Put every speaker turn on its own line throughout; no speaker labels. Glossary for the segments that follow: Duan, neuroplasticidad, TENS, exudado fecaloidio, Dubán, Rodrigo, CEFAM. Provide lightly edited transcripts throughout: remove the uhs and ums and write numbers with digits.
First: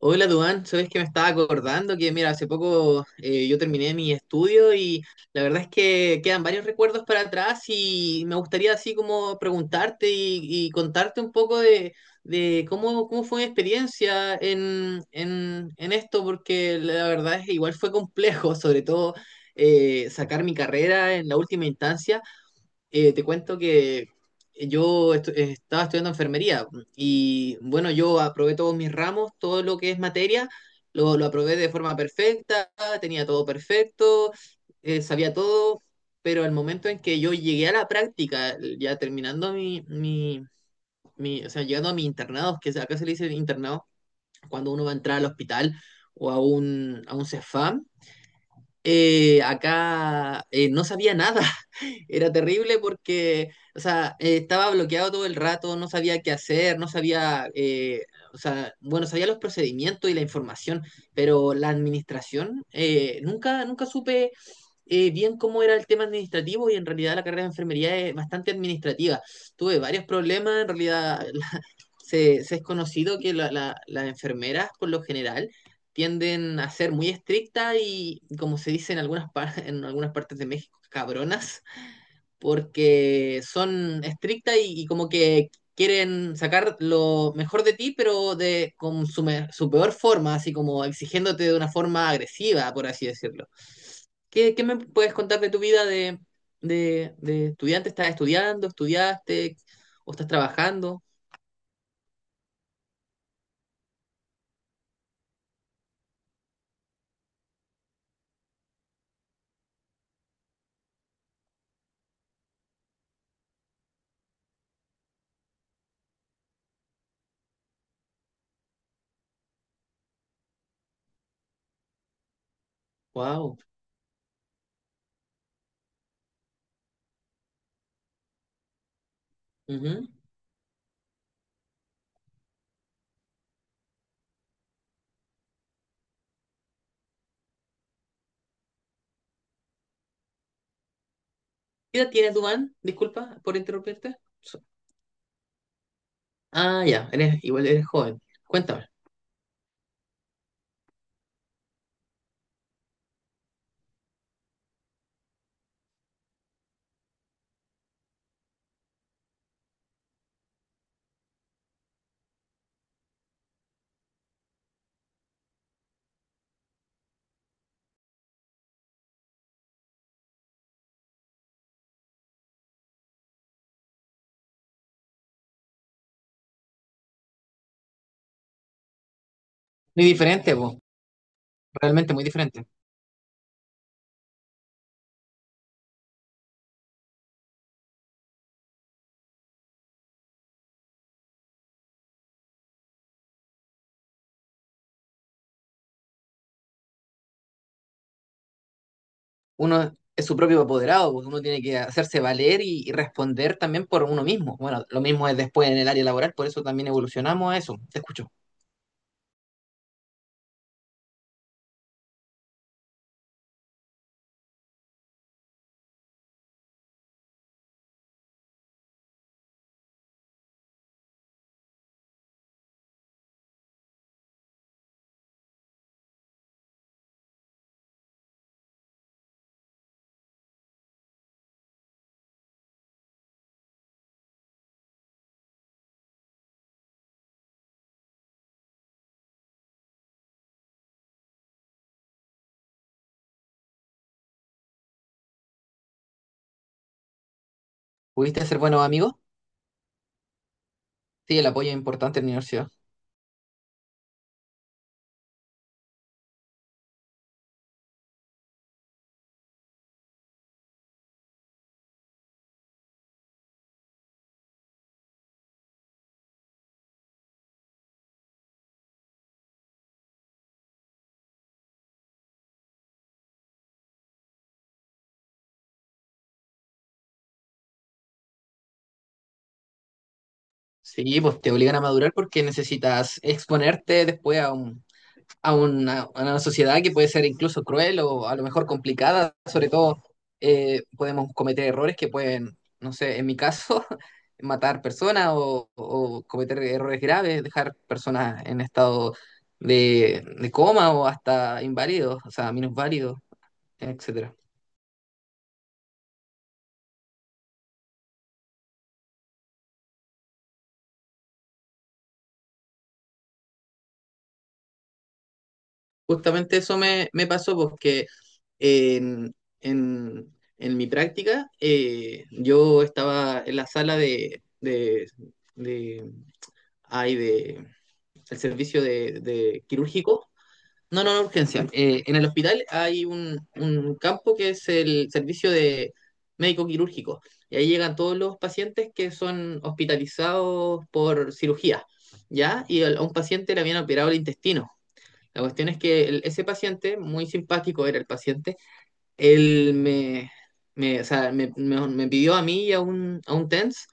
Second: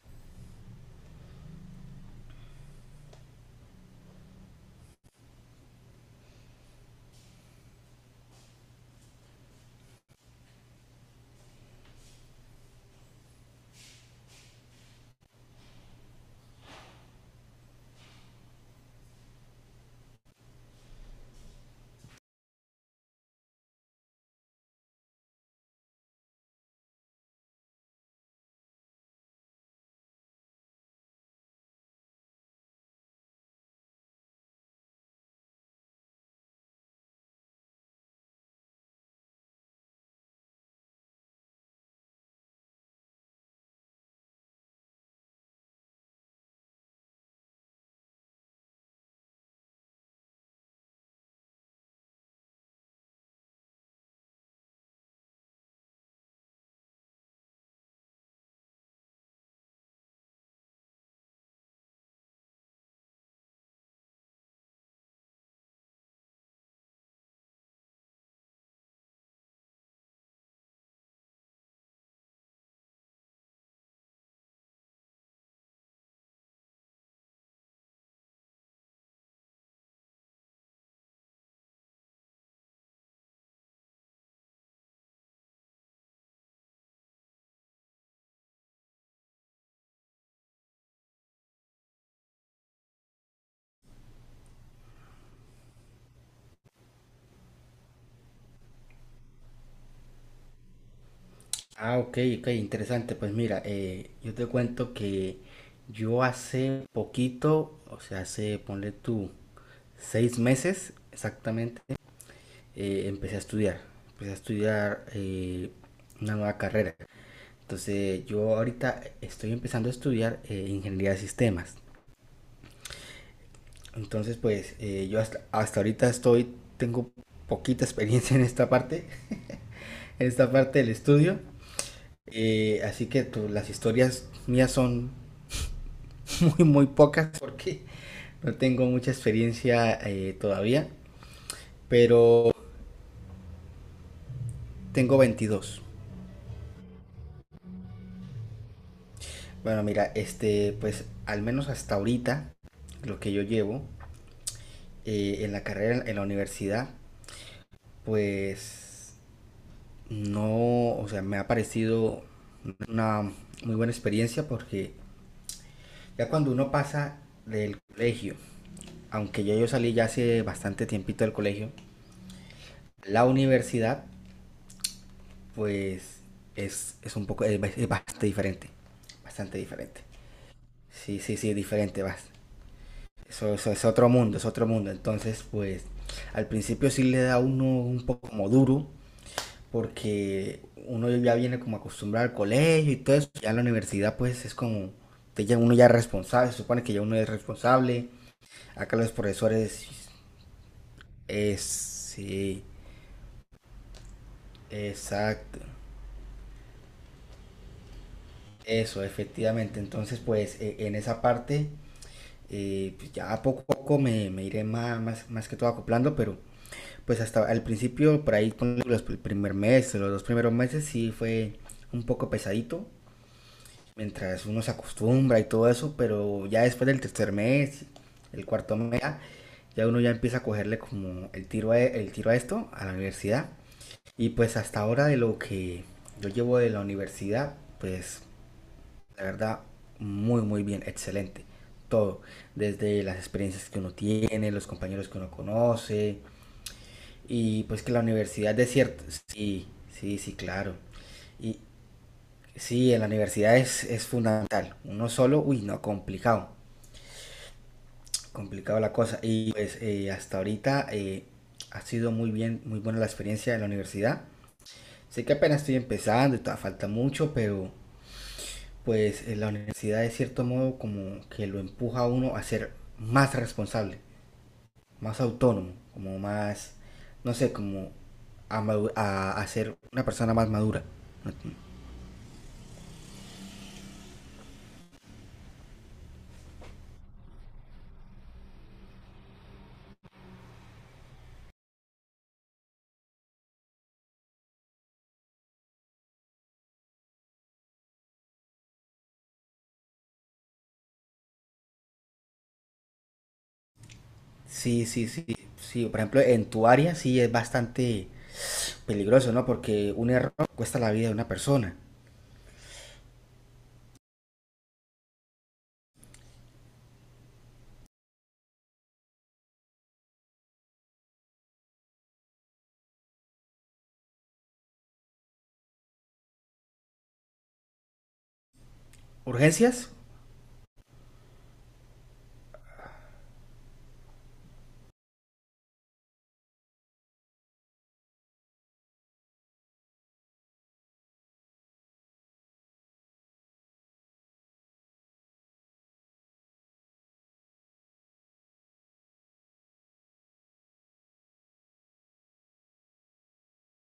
Hola, Duan. Sabes que me estaba acordando que, mira, hace poco yo terminé mi estudio y la verdad es que quedan varios recuerdos para atrás y me gustaría así como preguntarte y contarte un poco de cómo, cómo fue mi experiencia en esto, porque la verdad es que igual fue complejo, sobre todo sacar mi carrera en la última instancia. Te cuento que estaba estudiando enfermería y bueno, yo aprobé todos mis ramos, todo lo que es materia, lo aprobé de forma perfecta, tenía todo perfecto, sabía todo, pero al momento en que yo llegué a la práctica, ya terminando mi o sea, llegando a mi internado, que acá se le dice internado, cuando uno va a entrar al hospital o a un CEFAM, acá no sabía nada. Era terrible porque, o sea, estaba bloqueado todo el rato, no sabía qué hacer, no sabía, o sea, bueno, sabía los procedimientos y la información, pero la administración, nunca supe bien cómo era el tema administrativo y en realidad la carrera de enfermería es bastante administrativa. Tuve varios problemas, en realidad, se es conocido que las enfermeras por lo general tienden a ser muy estrictas y, como se dice en en algunas partes de México, cabronas, porque son estrictas y como que quieren sacar lo mejor de ti, pero con su peor forma, así como exigiéndote de una forma agresiva, por así decirlo. ¿Qué me puedes contar de tu vida de estudiante? ¿Estás estudiando? ¿Estudiaste? ¿O estás trabajando?
Ah, ok, ok, interesante. Pues mira, yo te cuento que yo hace poquito, o sea, hace, ponle tú, 6 meses exactamente, empecé a estudiar. Empecé a estudiar una nueva carrera. Entonces, yo ahorita estoy empezando a estudiar ingeniería de sistemas.
Wow.
Entonces, pues yo hasta ahorita estoy, tengo poquita experiencia
¿Qué
en esta parte del estudio. Así que las historias mías son muy, muy pocas porque no tengo mucha experiencia todavía,
edad tienes,
pero
Dubán? Disculpa por interrumpirte.
tengo 22.
Ah, ya, eres, igual eres joven. Cuéntame.
Bueno, mira, este, pues al menos hasta ahorita, lo que yo llevo en la carrera, en la universidad, pues no, o sea, me ha parecido una muy buena experiencia porque ya cuando uno pasa del colegio, aunque ya yo salí ya hace bastante tiempito del colegio, la universidad pues es un poco, es bastante diferente. Bastante diferente.
Muy diferente, vos.
Sí, sí, sí, es diferente,
Realmente muy
basta.
diferente.
Eso es otro mundo, es otro mundo. Entonces, pues al principio sí le da a uno un poco como duro, porque uno ya viene como acostumbrado al colegio y todo eso. Ya en la universidad, pues es como, ya uno ya es responsable, se supone que ya uno es responsable. Acá los profesores,
Uno es su propio apoderado, pues uno
es,
tiene que hacerse valer
sí,
y responder también por uno mismo. Bueno, lo mismo es
exacto.
después en el área laboral, por eso también evolucionamos a eso. Te escucho.
Eso, efectivamente. Entonces, pues en esa parte pues ya poco a poco me iré más, más, más, que todo acoplando, pero pues hasta al principio, por ahí con el primer mes, los dos primeros meses sí fue un poco pesadito, mientras uno se acostumbra y todo eso, pero ya después del tercer mes, el cuarto mes, ya ya uno ya empieza a cogerle como el tiro el tiro a esto, a la universidad. Y pues hasta ahora de lo que yo llevo de la universidad, pues de verdad, muy, muy bien, excelente. Todo, desde las experiencias que uno tiene, los compañeros que uno conoce, y pues que la
¿Pudiste
universidad
hacer
de
buenos
cierto,
amigos?
sí, sí, sí, claro.
Sí, el
Y
apoyo es importante en la universidad.
sí, en la universidad es fundamental. Uno solo, uy, no, complicado, complicado la cosa. Y pues hasta ahorita ha sido muy bien, muy buena la experiencia de la universidad. Sé que apenas estoy empezando y todavía falta mucho, pero pues la universidad de cierto modo como que lo empuja a uno a ser más responsable, más autónomo, como más, no sé, como a ser una persona más madura.
Sí,
¿No?
pues te obligan a madurar porque necesitas exponerte después a a una sociedad que puede ser incluso cruel o a lo mejor complicada, sobre todo podemos cometer errores que pueden, no sé, en mi caso, matar personas o cometer errores graves, dejar personas en estado de coma o hasta inválidos, o sea, minusválidos, etcétera.
Sí, sí, sí, sí. Por ejemplo, en tu área sí es bastante peligroso, ¿no? Porque un error cuesta la vida de una persona.
Justamente eso me pasó porque en, en mi práctica yo estaba en la sala hay de el servicio de
¿Urgencias?
quirúrgico, no, no, no, urgencia. En el hospital hay un campo que es el servicio de médico quirúrgico y ahí llegan todos los pacientes que son hospitalizados por cirugía, ¿ya? Y a un paciente le habían operado el intestino. La cuestión es que ese paciente, muy simpático era el paciente, él me, o sea, me pidió a mí y a un TENS,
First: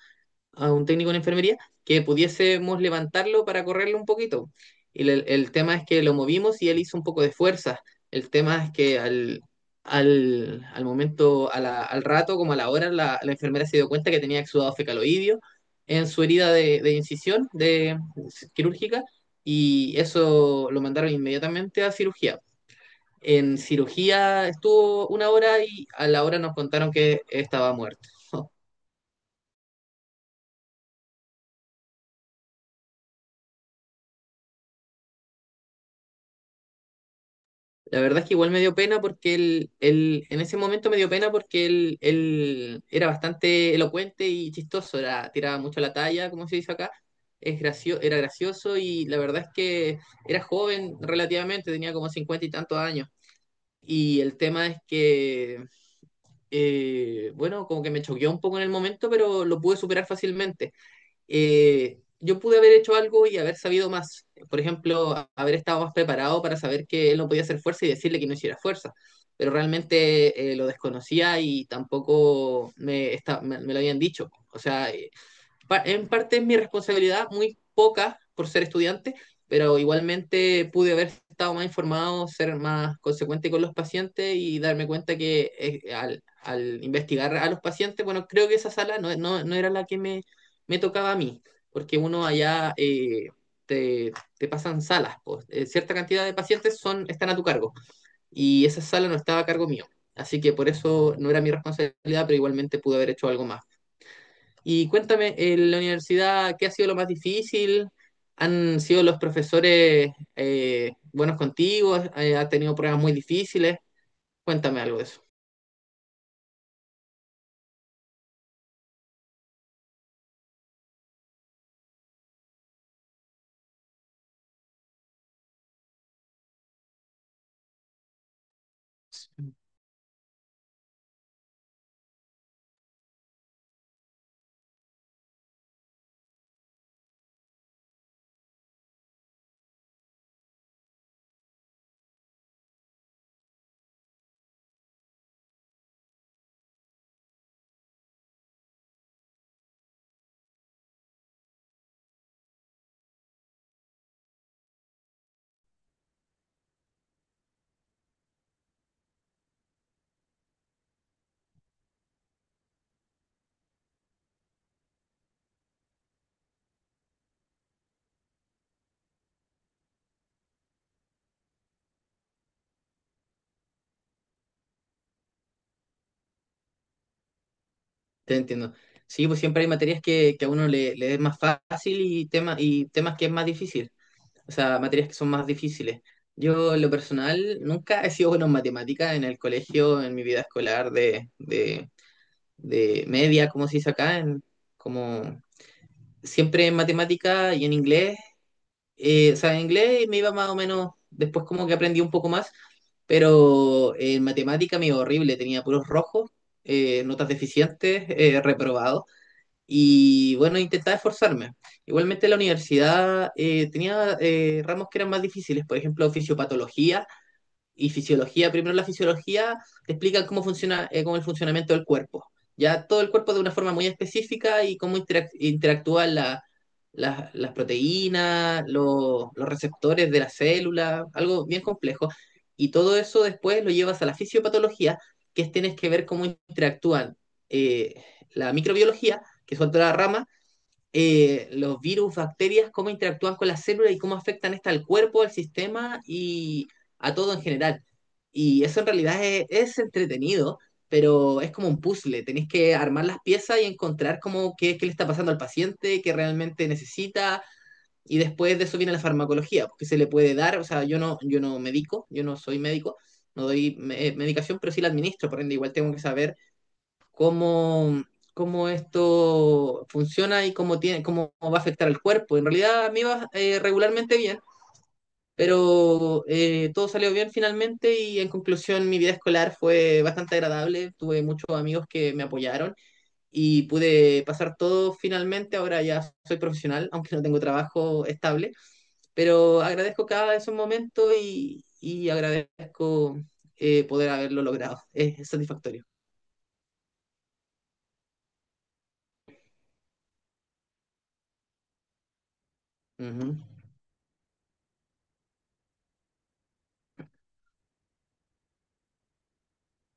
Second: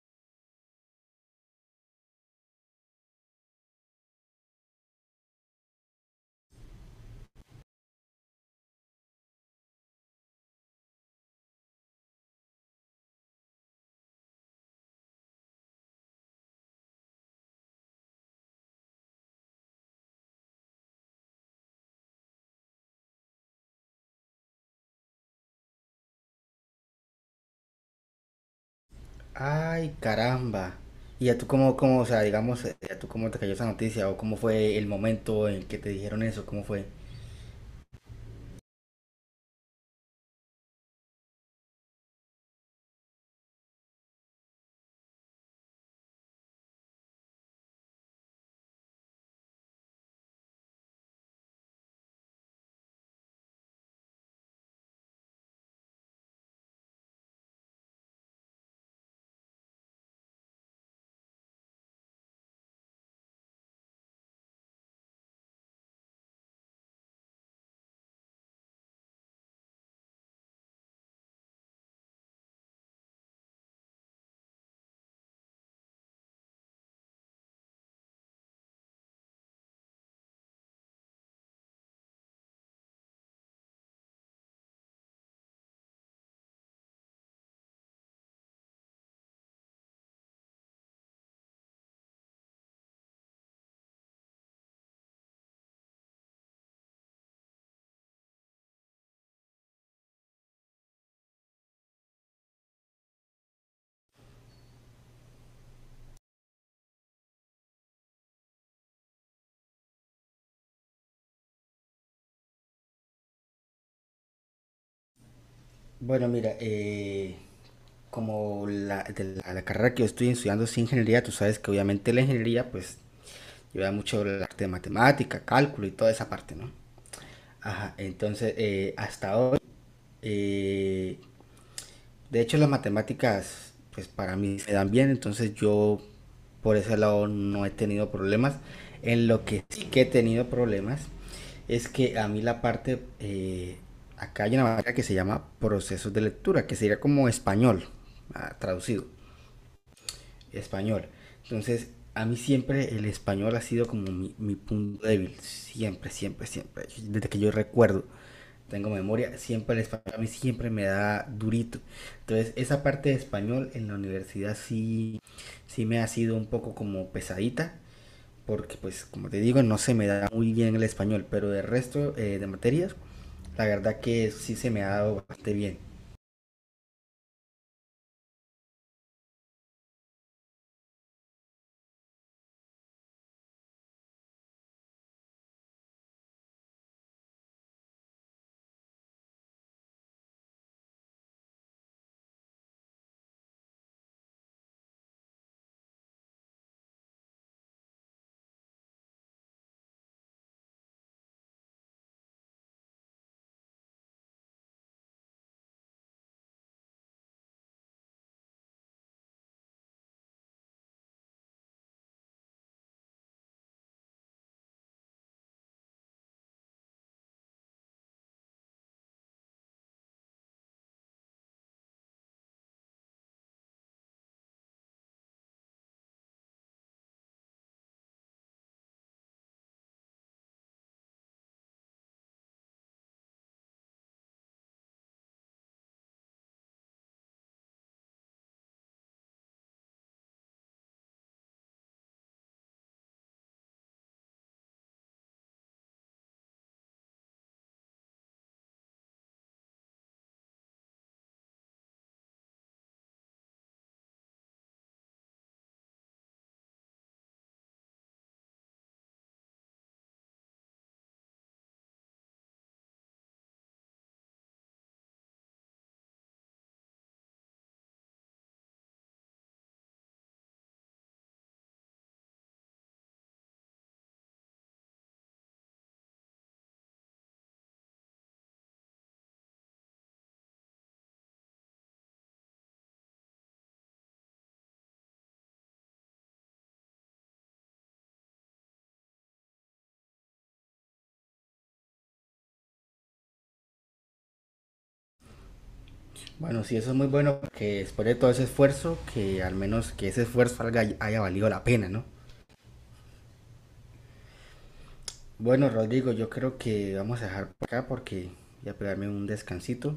a un técnico en enfermería, que pudiésemos levantarlo para correrlo un poquito. Y el tema es que lo movimos y él hizo un poco de fuerza. El tema es que al momento, a al rato, como a la hora, la enfermera se dio cuenta que tenía exudado fecaloidio en su herida de incisión, quirúrgica, y eso lo mandaron inmediatamente a cirugía. En cirugía estuvo una hora y a la hora nos contaron que estaba muerto.
Ay, caramba. ¿Y a tú o sea, digamos, a tú cómo te cayó esa noticia o cómo fue el momento en que te dijeron eso? ¿Cómo fue?
La verdad es que igual me dio pena porque él en ese momento me dio pena porque él era bastante elocuente y chistoso, era, tiraba mucho la talla, como se dice acá, es era gracioso y la verdad es que era joven relativamente, tenía como cincuenta y tantos años. Y el tema es que, bueno, como que me choqueó un poco en el momento, pero lo pude superar fácilmente. Yo pude haber hecho algo y haber sabido más. Por ejemplo, haber estado más preparado para saber que él no podía hacer fuerza y decirle que no hiciera fuerza. Pero realmente lo desconocía y tampoco me lo habían dicho. O sea, en parte es mi responsabilidad, muy poca por ser estudiante, pero igualmente pude haber estado más informado, ser más consecuente con los pacientes y darme cuenta que al investigar a los pacientes, bueno, creo que esa sala no, no, no era la que me tocaba a mí, porque uno allá te, te pasan salas, pues, cierta cantidad de pacientes son, están a tu cargo y esa sala no estaba a cargo mío. Así que por eso no era mi responsabilidad, pero igualmente pude haber hecho algo más. Y cuéntame, en la universidad, ¿qué ha sido lo más difícil? ¿Han sido los profesores buenos contigo? ¿Has tenido pruebas muy difíciles? Cuéntame algo de eso.
Bueno, mira, como de la carrera que yo estoy estudiando es ingeniería, tú sabes que obviamente la ingeniería pues lleva mucho el arte de matemática, cálculo y toda esa parte, ¿no? Ajá, entonces hasta hoy, eh, de hecho, las matemáticas, pues para mí se dan bien, entonces yo por ese lado no he tenido problemas. En lo que sí que he tenido problemas es que a mí la parte, acá hay una materia que se llama procesos de lectura, que sería como español, ah, traducido, español. Entonces, a mí siempre el español ha sido como mi punto débil, siempre, siempre, siempre, desde que yo recuerdo tengo memoria, siempre el español a mí siempre me da durito. Entonces, esa parte de español en la universidad sí, sí me ha sido un poco como pesadita, porque pues como te digo, no se me da muy bien el español, pero el resto de materias, la verdad que sí se me ha dado bastante bien.
Te entiendo. Sí, pues siempre hay materias que a uno le es más fácil y temas que es más difícil. O sea, materias que son más difíciles. Yo, en lo personal, nunca he sido bueno en matemáticas en el colegio, en mi vida escolar de media, como se dice acá, en, como siempre en matemática y en inglés, o sea, en inglés me iba más o menos, después como que aprendí un poco más, pero en matemática me iba horrible, tenía puros rojos, notas deficientes, reprobado, y bueno, intentaba esforzarme. Igualmente la universidad tenía ramos que eran más difíciles, por ejemplo, fisiopatología, y fisiología. Primero la fisiología te explica cómo funciona, cómo el funcionamiento del cuerpo. Ya todo el cuerpo de una forma muy específica y cómo interactúan las proteínas, los receptores de la célula, algo bien complejo. Y todo eso después lo llevas a la fisiopatología, que es tienes que ver cómo interactúan eh, la microbiología, que es otra rama, los virus, bacterias, cómo interactúan con las células y cómo afectan esta al cuerpo, al sistema y a todo en general. Y eso en realidad es entretenido, pero es como un puzzle. Tenéis que armar las piezas y encontrar cómo qué, qué le está pasando al paciente, qué realmente necesita. Y después de eso viene la farmacología, porque se le puede dar, o sea, yo no, yo no medico, yo no soy médico, no doy medicación, pero sí la administro, por ende igual tengo que saber cómo, cómo esto funciona y cómo, tiene, cómo va a afectar al cuerpo. En realidad a mí iba regularmente bien, pero todo salió bien finalmente y en conclusión mi vida escolar fue bastante agradable. Tuve muchos amigos que me apoyaron y pude pasar todo finalmente. Ahora ya soy profesional, aunque no tengo trabajo estable, pero agradezco cada esos momentos y agradezco poder haberlo logrado. Es satisfactorio.
Bueno, sí, eso es muy bueno, que después de todo ese esfuerzo, que al menos que ese esfuerzo salga haya valido la pena, ¿no?
Ujú.
Bueno, Rodrigo, yo creo que vamos a dejar por acá porque voy a pegarme un descansito.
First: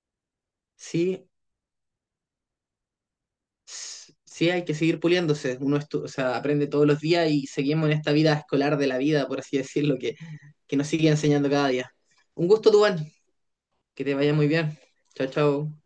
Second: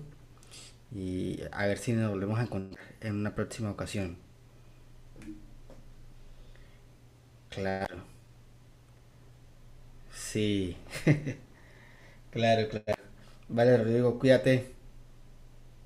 Sí,
Y a ver si nos volvemos a encontrar en una próxima ocasión.
sí hay que seguir puliéndose. Uno o sea, aprende todos los días y seguimos en
Claro,
esta vida escolar de la vida, por así decirlo,
sí.
que nos sigue enseñando cada día. Un
Claro,
gusto,
claro.
Duván.
Vale,
Que te
Rodrigo,
vaya muy
cuídate.
bien. Chao, chao.